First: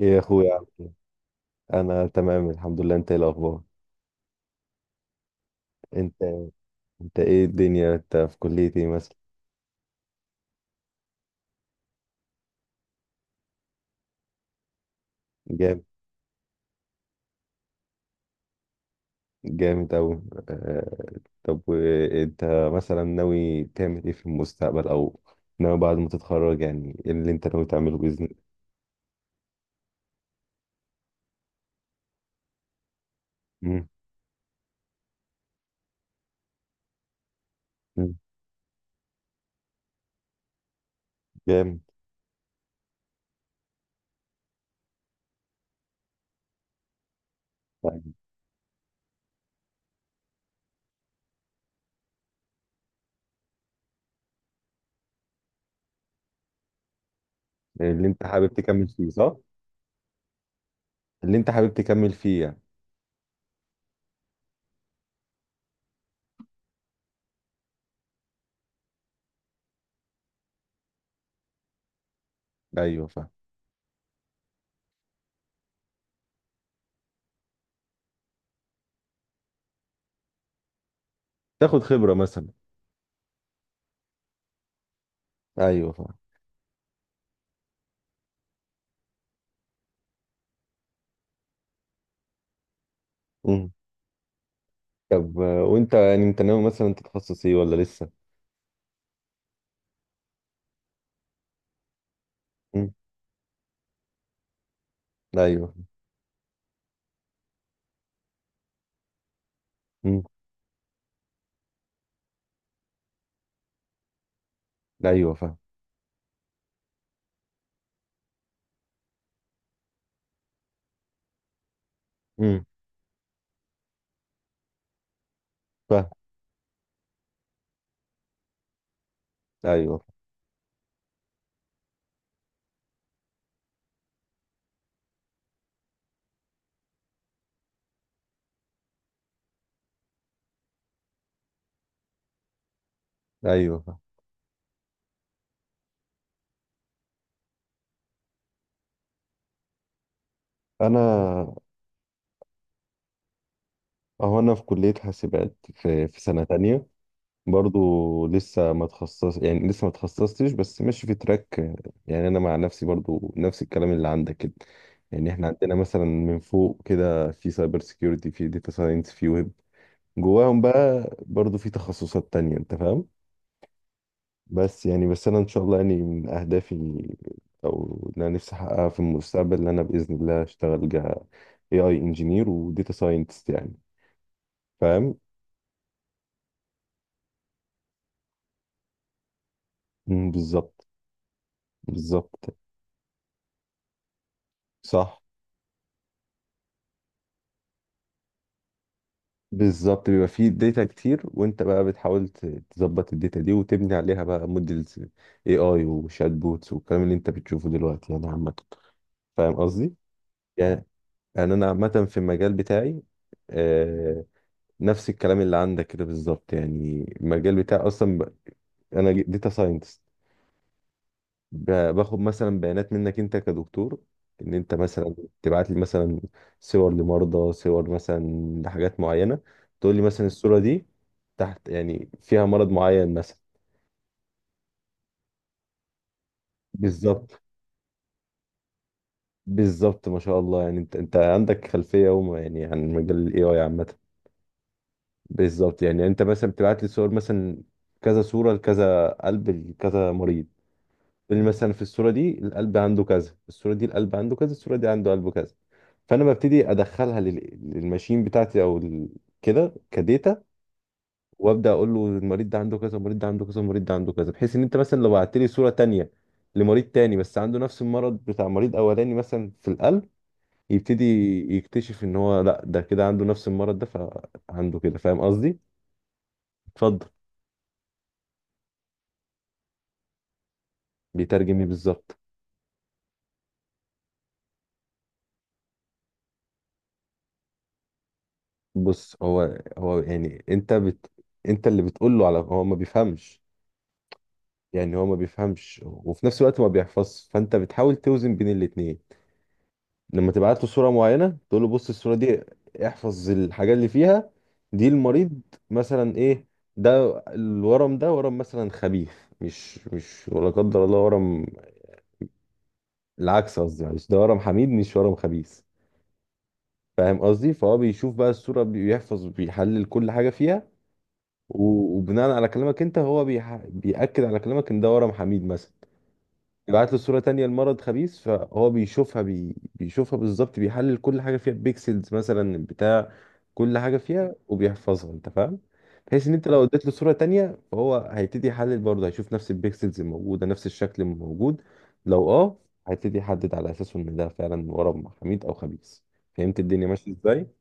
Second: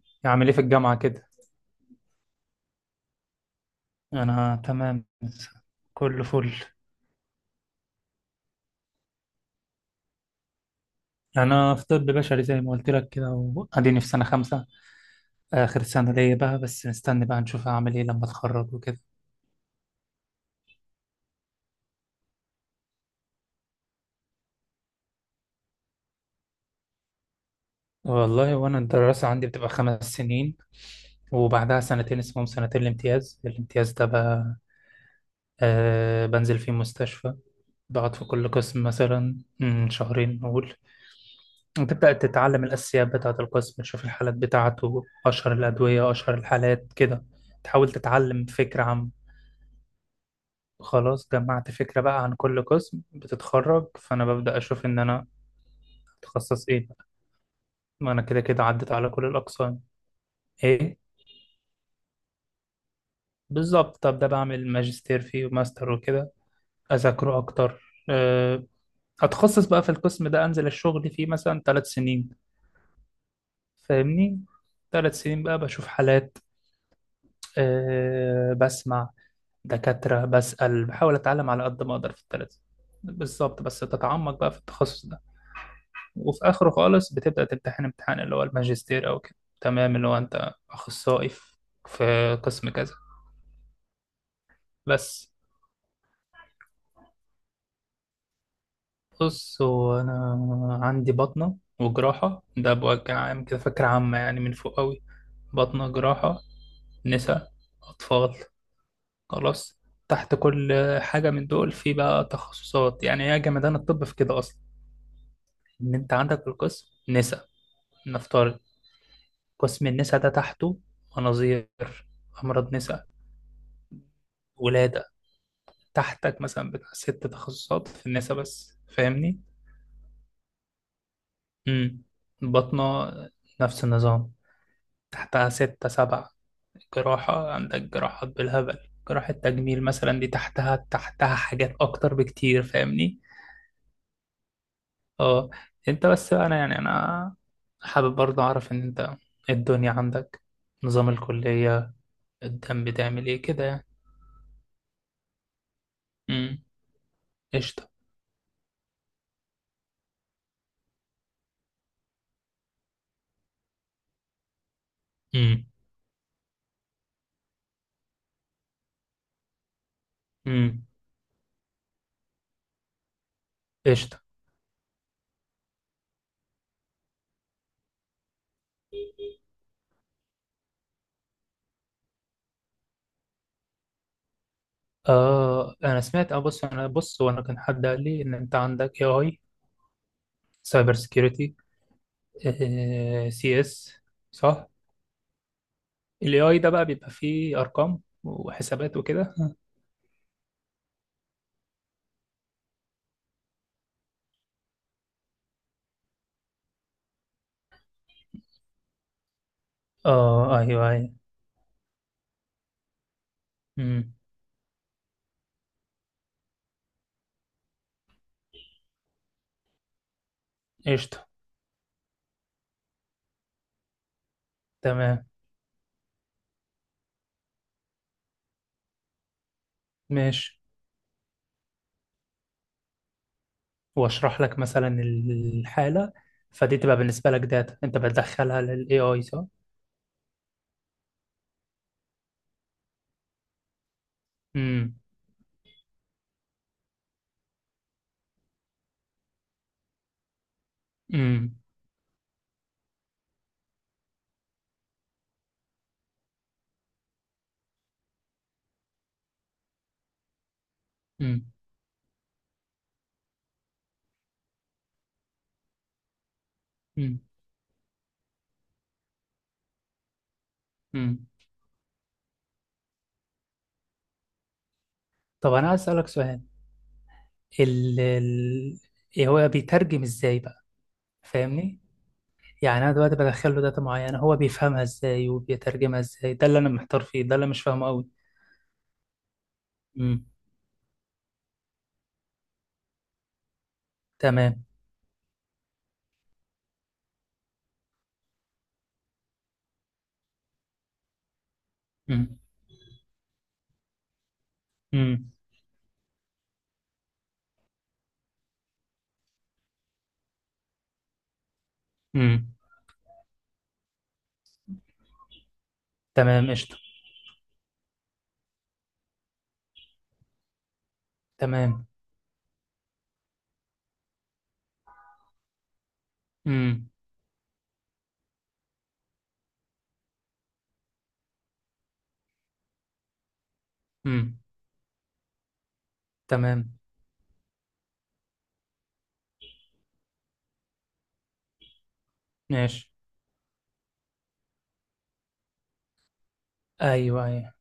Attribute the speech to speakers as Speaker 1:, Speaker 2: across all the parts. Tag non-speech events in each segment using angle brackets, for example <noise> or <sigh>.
Speaker 1: ايه يا
Speaker 2: أعمل إيه
Speaker 1: اخويا
Speaker 2: في
Speaker 1: عامل إيه؟
Speaker 2: الجامعة كده؟
Speaker 1: انا تمام الحمد لله، انت ايه الاخبار؟
Speaker 2: أنا تمام،
Speaker 1: انت
Speaker 2: كله فل.
Speaker 1: انت ايه الدنيا، انت في كلية ايه مثلا؟
Speaker 2: أنا في طب بشري زي ما قلت لك كده، وأديني في سنة 5. آخر
Speaker 1: جامد.
Speaker 2: سنة ليا بقى، بس مستني بقى نشوف هعمل إيه لما أتخرج وكده.
Speaker 1: جامد اوي. آه، طب، انت مثلا ناوي تعمل ايه في المستقبل او ناوي بعد ما تتخرج، يعني ايه اللي انت ناوي تعمله باذن الله؟
Speaker 2: والله، وأنا الدراسة عندي بتبقى 5 سنين، وبعدها سنتين اسمهم سنتين الامتياز.
Speaker 1: مم.
Speaker 2: الامتياز ده بقى، آه، بنزل فيه مستشفى،
Speaker 1: مم.
Speaker 2: بقعد في كل قسم مثلا شهرين نقول.
Speaker 1: جامد.
Speaker 2: وتبدأ تتعلم الأساسيات بتاعة القسم، تشوف الحالات بتاعته، أشهر الأدوية، أشهر الحالات كده، تحاول
Speaker 1: طيب.
Speaker 2: تتعلم فكرة عن... خلاص، جمعت فكرة بقى عن كل قسم، بتتخرج، فأنا ببدأ أشوف إن أنا أتخصص إيه.
Speaker 1: اللي
Speaker 2: ما أنا
Speaker 1: انت
Speaker 2: كده
Speaker 1: حابب
Speaker 2: كده
Speaker 1: تكمل
Speaker 2: عدت على
Speaker 1: فيه،
Speaker 2: كل
Speaker 1: صح؟
Speaker 2: الأقسام. إيه،
Speaker 1: اللي انت حابب تكمل فيه يعني.
Speaker 2: بالظبط. طب ده بعمل ماجستير فيه وماستر وكده، أذاكره أكتر، أه، أتخصص بقى في القسم ده، أنزل الشغل فيه مثلا 3 سنين.
Speaker 1: ايوه فاهم.
Speaker 2: فاهمني؟ 3 سنين بقى بشوف حالات، بسمع دكاترة، بسأل، بحاول أتعلم على
Speaker 1: تاخد
Speaker 2: قد ما أقدر
Speaker 1: خبرة
Speaker 2: في
Speaker 1: مثلا.
Speaker 2: التلاتة. بالظبط، بس تتعمق بقى في التخصص ده.
Speaker 1: ايوه فاهم.
Speaker 2: وفي آخره خالص بتبدأ تمتحن امتحان، اللي هو الماجستير أو كده. تمام، اللي هو أنت أخصائي في في قسم كذا.
Speaker 1: مم.
Speaker 2: بس.
Speaker 1: طب، وانت يعني انت ناوي مثلا تتخصص ايه ولا لسه؟
Speaker 2: بص، هو أنا عندي بطنة وجراحة، ده
Speaker 1: مم.
Speaker 2: بوجه عام كده، فكرة عامة يعني، من فوق أوي.
Speaker 1: ايوه.
Speaker 2: بطنة، جراحة، نساء، أطفال. خلاص.
Speaker 1: مم.
Speaker 2: تحت كل حاجة من دول في بقى تخصصات، يعني هي جمدان الطب في كده أصلا.
Speaker 1: ايوه فاهم.
Speaker 2: إن أنت عندك القسم نساء، نفترض، قسم النساء ده تحته مناظير،
Speaker 1: امم
Speaker 2: أمراض نساء، ولادة،
Speaker 1: فاهم.
Speaker 2: تحتك مثلا بتاع 6 تخصصات في النساء بس. فاهمني؟
Speaker 1: ايوه.
Speaker 2: امم. بطنة، نفس النظام، تحتها 6 7. جراحة، عندك جراحات بالهبل، جراحة تجميل مثلا، دي تحتها تحتها حاجات أكتر بكتير. فاهمني؟
Speaker 1: ايوه فاهم.
Speaker 2: اه انت بس بقى، انا حابب برضه اعرف ان انت إيه الدنيا عندك، نظام
Speaker 1: انا
Speaker 2: الكلية، الدم بتعمل ايه كده يعني.
Speaker 1: اهو انا في كليه حاسبات، في سنه
Speaker 2: امم.
Speaker 1: تانية.
Speaker 2: قشطة.
Speaker 1: برضو لسه ما تخصص، يعني لسه ما تخصصتش، بس ماشي في تراك. يعني انا مع نفسي برضو نفس الكلام اللي عندك كده. يعني احنا
Speaker 2: امم.
Speaker 1: عندنا مثلا من فوق كده في سايبر سيكيورتي، في داتا ساينس، في ويب. جواهم
Speaker 2: امم.
Speaker 1: بقى برضو في تخصصات تانية، انت فاهم.
Speaker 2: قشطة.
Speaker 1: بس يعني بس انا ان شاء الله يعني من اهدافي، او اللي انا نفسي احققها في المستقبل، ان انا باذن الله اشتغل ك AI انجينير وداتا ساينتست، يعني فاهم.
Speaker 2: آه، أنا سمعت. أه بص أنا بص، وأنا كان حد قال لي إن أنت عندك AI،
Speaker 1: مم. بالظبط.
Speaker 2: سايبر سيكيورتي،
Speaker 1: بالظبط.
Speaker 2: سي إس، صح؟
Speaker 1: صح.
Speaker 2: ال AI ده بقى بيبقى فيه أرقام وحسابات وكده.
Speaker 1: بالظبط بيبقى فيه داتا كتير، وانت بقى بتحاول تظبط الداتا دي وتبني عليها بقى موديلز AI وشات بوتس، والكلام اللي انت بتشوفه دلوقتي يعني عامه. فاهم قصدي.
Speaker 2: آه،
Speaker 1: يعني
Speaker 2: أيوه، أيوه.
Speaker 1: انا عامه في المجال بتاعي.
Speaker 2: امم.
Speaker 1: آه، نفس الكلام اللي عندك كده بالظبط، يعني المجال بتاعي اصلا انا داتا ساينتست.
Speaker 2: قشطة.
Speaker 1: باخد مثلا بيانات منك انت كدكتور، ان انت مثلا
Speaker 2: تمام.
Speaker 1: تبعت لي مثلا صور لمرضى، صور مثلا لحاجات معينه، تقول لي مثلا الصوره
Speaker 2: ماشي.
Speaker 1: دي تحت، يعني فيها مرض معين مثلا.
Speaker 2: وأشرح لك مثلا الحالة، فدي تبقى بالنسبة
Speaker 1: بالظبط.
Speaker 2: لك داتا أنت بتدخلها لل AI، صح؟
Speaker 1: بالظبط ما شاء الله، يعني انت عندك خلفيه وما يعني عن مجال الـAI عامه.
Speaker 2: امم.
Speaker 1: بالظبط يعني انت مثلا بتبعت لي صور مثلا كذا صوره لكذا قلب، لكذا مريض، تقول لي
Speaker 2: امم.
Speaker 1: مثلا في الصوره دي القلب عنده كذا، الصوره دي القلب عنده كذا، الصوره دي عنده قلبه كذا. فانا ببتدي ادخلها للماشين بتاعتي، او كده كديتا.
Speaker 2: امم.
Speaker 1: وابدا اقول له المريض ده عنده كذا، المريض ده عنده كذا، المريض ده عنده كذا، بحيث ان انت مثلا لو بعت لي صوره تانية لمريض تاني
Speaker 2: امم.
Speaker 1: بس عنده نفس المرض بتاع مريض اولاني مثلا في القلب، يبتدي
Speaker 2: امم.
Speaker 1: يكتشف ان هو لا، ده كده عنده نفس المرض ده، فعنده كده. فاهم
Speaker 2: طب أنا
Speaker 1: قصدي.
Speaker 2: عايز أسألك سؤال.
Speaker 1: اتفضل.
Speaker 2: ال ال إيه هو بيترجم ازاي بقى؟
Speaker 1: بيترجم لي
Speaker 2: فاهمني؟
Speaker 1: بالظبط.
Speaker 2: يعني انا دلوقتي بدخل له داتا معينه، هو بيفهمها ازاي وبيترجمها ازاي؟ ده اللي انا محتار فيه، ده اللي مش فاهمه قوي.
Speaker 1: بص هو هو
Speaker 2: امم.
Speaker 1: يعني انت انت اللي بتقول له على هو، ما بيفهمش.
Speaker 2: تمام.
Speaker 1: يعني هو ما بيفهمش، وفي نفس الوقت ما بيحفظش، فانت بتحاول توزن بين الاتنين. لما تبعت له صورة معينة تقول له بص الصورة
Speaker 2: امم.
Speaker 1: دي، احفظ الحاجات اللي فيها. دي
Speaker 2: امم.
Speaker 1: المريض مثلا ايه، ده الورم، ده ورم مثلا خبيث. مش ولا قدر الله ورم.
Speaker 2: امم.
Speaker 1: العكس قصدي معلش، ده ورم حميد مش ورم خبيث.
Speaker 2: تمام. قشطه.
Speaker 1: فاهم قصدي. فهو بيشوف بقى الصورة، بيحفظ، بيحلل كل حاجة فيها.
Speaker 2: تمام.
Speaker 1: وبناء على كلامك انت، هو بيأكد على كلامك ان ده ورم حميد مثلا.
Speaker 2: امم.
Speaker 1: يبعت له صورة تانية لمرض خبيث، فهو بيشوفها بيشوفها بالظبط، بيحلل كل حاجة فيها، بيكسلز مثلا بتاع كل حاجة فيها
Speaker 2: امم.
Speaker 1: وبيحفظها، انت فاهم. بحيث ان انت لو
Speaker 2: تمام.
Speaker 1: اديت له صورة تانية فهو هيبتدي يحلل برضه، هيشوف نفس البيكسلز الموجودة، نفس الشكل الموجود، لو
Speaker 2: ماشي.
Speaker 1: هيبتدي يحدد على اساسه ان ده فعلا ورم حميد او خبيث. فهمت الدنيا ماشية
Speaker 2: ايوه،
Speaker 1: ازاي.
Speaker 2: ايوه،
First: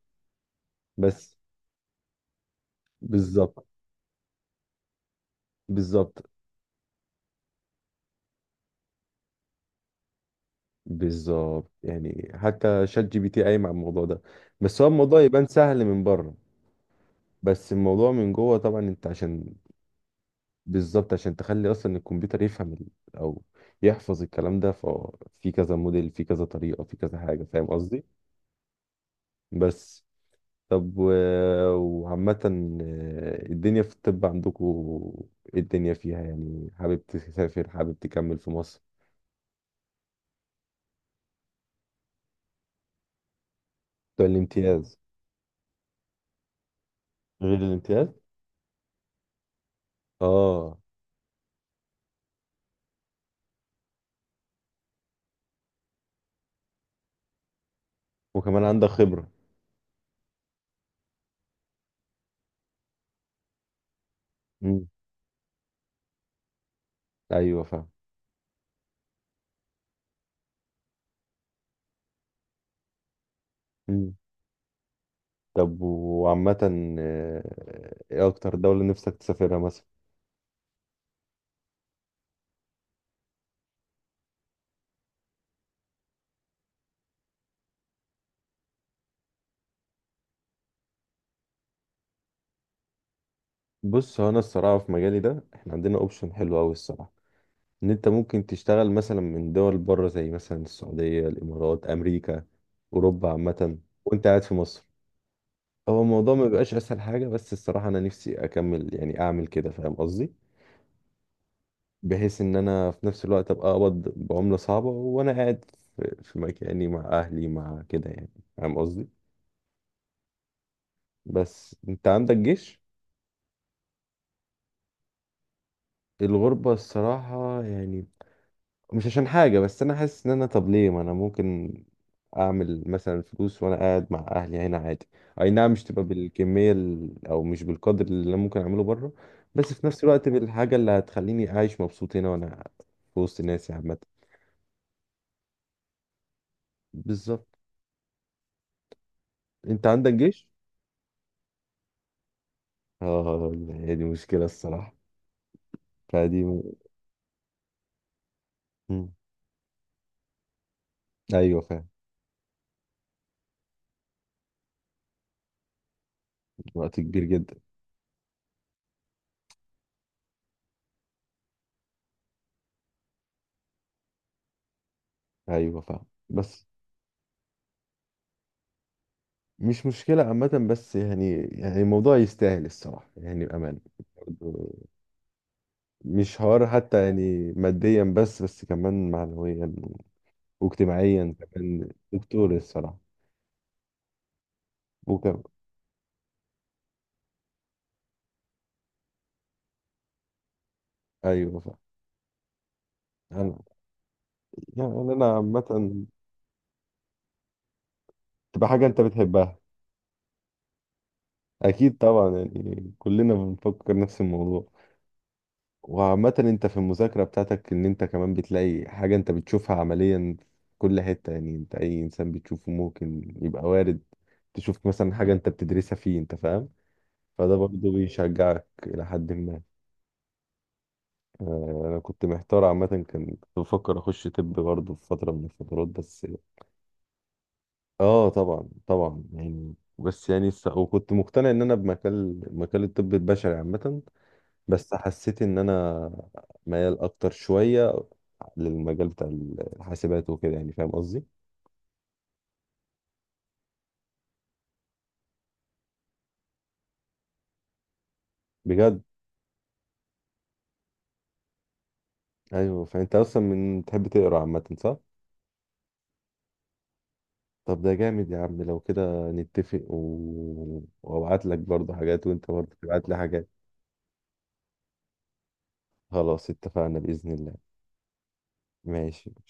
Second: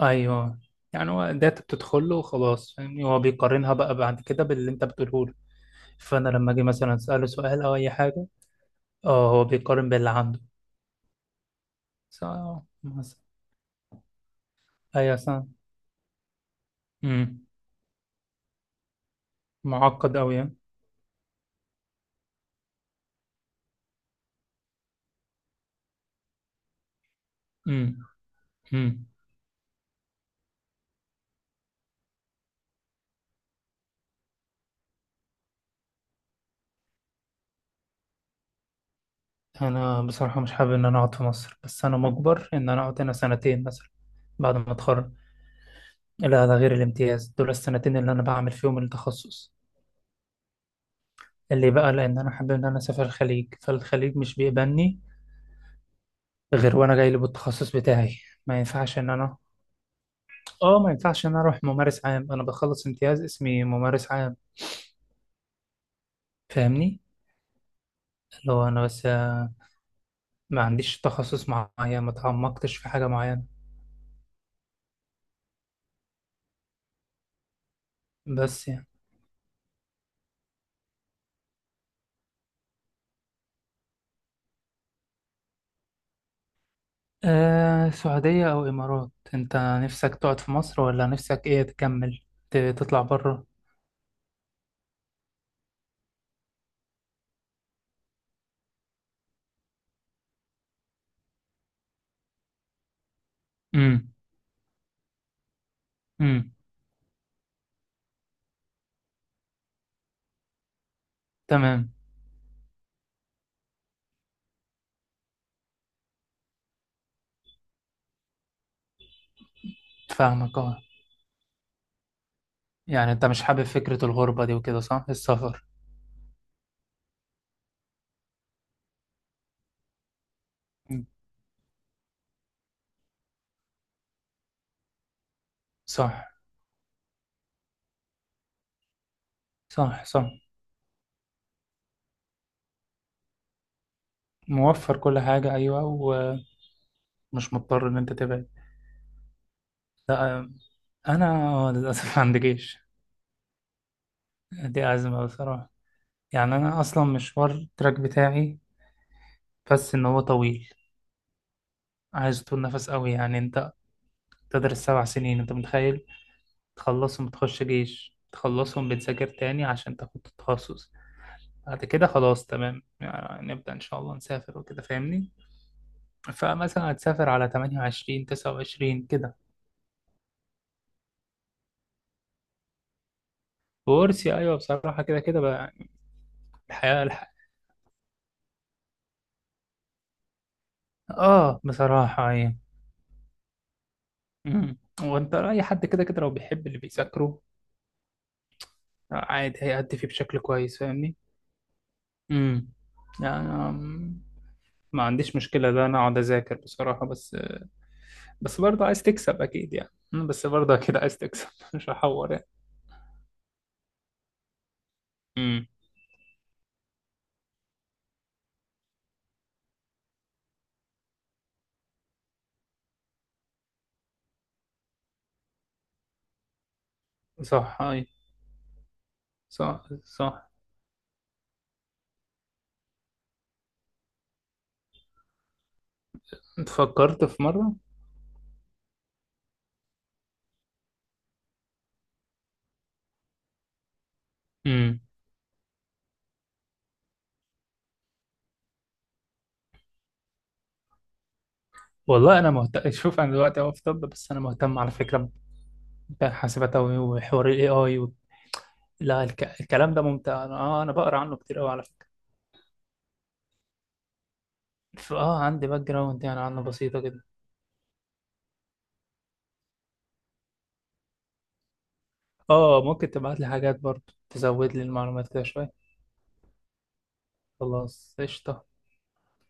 Speaker 2: ايوه، يعني هو
Speaker 1: بس.
Speaker 2: داتا بتدخل له وخلاص، فاهمني؟ هو
Speaker 1: بالظبط.
Speaker 2: بيقارنها بقى بعد كده باللي انت بتقوله له.
Speaker 1: بالظبط.
Speaker 2: فانا لما اجي مثلا اساله سؤال او اي حاجه، اه، هو بيقارن باللي عنده.
Speaker 1: بالظبط يعني
Speaker 2: صح،
Speaker 1: حتى شات جي
Speaker 2: مثلا.
Speaker 1: بي تي قايم على الموضوع ده. بس هو
Speaker 2: ايوه.
Speaker 1: الموضوع يبان سهل من بره.
Speaker 2: امم.
Speaker 1: بس الموضوع من جوه طبعا، انت عشان.
Speaker 2: معقد أوي يعني.
Speaker 1: بالظبط عشان تخلي اصلا الكمبيوتر يفهم او يحفظ الكلام ده، ففي كذا موديل، في كذا طريقة، في كذا حاجة. فاهم
Speaker 2: امم.
Speaker 1: قصدي.
Speaker 2: امم.
Speaker 1: بس. طب وعامة الدنيا في الطب عندكم ايه الدنيا فيها، يعني حابب تسافر، حابب تكمل في مصر؟
Speaker 2: أنا بصراحة مش حابب إن أنا أقعد في مصر، بس أنا مجبر إن أنا أقعد هنا سنتين مثلا
Speaker 1: بتوع
Speaker 2: بعد ما
Speaker 1: الامتياز.
Speaker 2: أتخرج. لا، ده غير الامتياز، دول
Speaker 1: غير
Speaker 2: السنتين
Speaker 1: الامتياز.
Speaker 2: اللي أنا بعمل فيهم التخصص،
Speaker 1: اه.
Speaker 2: اللي بقى لأن أنا حابب إن أنا أسافر الخليج، فالخليج مش بيقبلني غير وأنا جاي لي بالتخصص بتاعي. ما
Speaker 1: وكمان عندك
Speaker 2: ينفعش إن
Speaker 1: خبرة.
Speaker 2: أنا... آه، ما ينفعش إن أنا أروح ممارس عام، أنا بخلص امتياز اسمي ممارس عام.
Speaker 1: مم.
Speaker 2: فاهمني؟
Speaker 1: ايوه فاهم.
Speaker 2: اللي هو أنا بس. ما عنديش تخصص معين، ما تعمقتش في حاجة معينة.
Speaker 1: مم. طب وعامة، ايه اكتر
Speaker 2: بس
Speaker 1: دولة
Speaker 2: يعني
Speaker 1: نفسك تسافرها مثلا؟
Speaker 2: آه، سعودية أو إمارات، أنت نفسك تقعد في مصر ولا نفسك إيه، تكمل تطلع بره؟
Speaker 1: بص هو انا الصراحه في مجالي ده احنا عندنا اوبشن حلو قوي الصراحه، ان انت ممكن تشتغل مثلا من دول بره زي مثلا السعوديه، الامارات، امريكا، اوروبا عامه،
Speaker 2: امم.
Speaker 1: وانت قاعد في مصر. هو الموضوع ما
Speaker 2: امم.
Speaker 1: بيبقاش اسهل حاجه، بس الصراحه انا نفسي اكمل يعني اعمل كده، فاهم قصدي.
Speaker 2: تمام.
Speaker 1: بحيث ان انا في نفس الوقت ابقى اقبض بعمله صعبه وانا قاعد في مكاني مع اهلي مع كده يعني، فاهم قصدي.
Speaker 2: فاهمك، أه.
Speaker 1: بس انت عندك جيش.
Speaker 2: يعني أنت مش حابب فكرة الغربة دي وكده، صح؟ السفر؟
Speaker 1: الغربه الصراحه، يعني مش عشان حاجة، بس أنا حاسس إن أنا طب ليه ما
Speaker 2: مم.
Speaker 1: أنا ممكن أعمل مثلا فلوس وأنا قاعد مع أهلي هنا عادي. أي نعم مش تبقى
Speaker 2: صح،
Speaker 1: بالكمية أو مش بالقدر اللي أنا ممكن أعمله بره، بس في نفس
Speaker 2: صح.
Speaker 1: الوقت
Speaker 2: صح،
Speaker 1: بالحاجة اللي هتخليني عايش مبسوط هنا، وأنا في وسط ناسي عامة.
Speaker 2: موفر كل حاجة، أيوة، ومش
Speaker 1: بالظبط.
Speaker 2: مضطر إن أنت تبعد.
Speaker 1: أنت عندك
Speaker 2: لا
Speaker 1: جيش؟
Speaker 2: آه، أنا، للأسف <laughs> عندي جيش.
Speaker 1: آه، هي دي مشكلة
Speaker 2: دي
Speaker 1: الصراحة.
Speaker 2: أزمة بصراحة.
Speaker 1: فدي
Speaker 2: يعني أنا أصلا مشوار التراك بتاعي،
Speaker 1: مم.
Speaker 2: بس إن هو طويل.
Speaker 1: أيوه فاهم.
Speaker 2: عايز طول نفس قوي يعني، أنت تدرس 7 سنين، أنت متخيل؟
Speaker 1: وقت كبير
Speaker 2: تخلصهم
Speaker 1: جدا.
Speaker 2: بتخش جيش، تخلصهم بتذاكر تاني عشان تاخد التخصص، بعد كده خلاص، تمام يعني، نبدأ إن شاء الله نسافر وكده، فاهمني؟
Speaker 1: أيوه فاهم بس.
Speaker 2: فمثلا هتسافر على 28، 29 كده.
Speaker 1: مش مشكلة عامة، بس يعني الموضوع يستاهل الصراحة، يعني بأمان.
Speaker 2: وورثي، أيوه، بصراحة كده كده بقى يعني.
Speaker 1: مش حوار
Speaker 2: الحياة
Speaker 1: حتى
Speaker 2: الح...
Speaker 1: يعني ماديا، بس كمان معنويا واجتماعيا
Speaker 2: آه،
Speaker 1: كمان،
Speaker 2: بصراحة، أيوه.
Speaker 1: دكتور الصراحة.
Speaker 2: مم. وأنت
Speaker 1: وكم.
Speaker 2: أي حد كده كده لو بيحب اللي بيذاكره، عادي هيأدي فيه بشكل كويس. فاهمني؟
Speaker 1: أيوة فعلا.
Speaker 2: امم. يعني
Speaker 1: أنا يعني
Speaker 2: ما
Speaker 1: أنا
Speaker 2: عنديش مشكلة، ده
Speaker 1: عامة.
Speaker 2: أنا أقعد أذاكر بصراحة. بس بس
Speaker 1: تبقى
Speaker 2: برضه
Speaker 1: حاجة أنت
Speaker 2: عايز تكسب
Speaker 1: بتحبها.
Speaker 2: اكيد يعني، بس برضه اكيد عايز تكسب <laughs> مش
Speaker 1: أكيد
Speaker 2: هحور
Speaker 1: طبعا،
Speaker 2: يعني.
Speaker 1: يعني كلنا بنفكر نفس الموضوع.
Speaker 2: امم.
Speaker 1: وعامة أنت في المذاكرة بتاعتك، إن أنت كمان بتلاقي حاجة أنت بتشوفها عمليا في كل حتة، يعني أنت أي إنسان بتشوفه ممكن يبقى وارد تشوف مثلا حاجة أنت بتدرسها فيه، أنت فاهم. فده
Speaker 2: صح،
Speaker 1: برضه
Speaker 2: اي،
Speaker 1: بيشجعك إلى حد ما.
Speaker 2: صح، صح.
Speaker 1: انا كنت محتار عامه، كنت بفكر اخش طب برضه في فتره من الفترات بس.
Speaker 2: انت فكرت في مرة؟
Speaker 1: اه طبعا طبعا، يعني بس يعني وكنت مقتنع ان انا بمجال مجال الطب البشري عامه، بس
Speaker 2: امم.
Speaker 1: حسيت ان انا ميال اكتر شويه للمجال بتاع الحاسبات وكده يعني، فاهم قصدي.
Speaker 2: والله انا مهتم. شوف، انا دلوقتي اهو في طب، بس انا مهتم على فكرة بحاسبات أوي، وحوار الاي اي و...
Speaker 1: بجد.
Speaker 2: لا، الكلام ده ممتع. انا بقرا عنه كتير قوي على فكرة.
Speaker 1: ايوه فانت اصلا من تحب تقرا عامه صح؟
Speaker 2: عندي باك جراوند يعني عنه بسيطة كده.
Speaker 1: طب ده جامد يا عم، لو كده نتفق وابعت لك برضه حاجات، وانت برضه
Speaker 2: اه،
Speaker 1: تبعت
Speaker 2: ممكن
Speaker 1: لي
Speaker 2: تبعت لي
Speaker 1: حاجات.
Speaker 2: حاجات برضه تزود لي المعلومات كده شوية.
Speaker 1: خلاص اتفقنا باذن الله.
Speaker 2: خلاص، قشطة.
Speaker 1: ماشي. ماشي.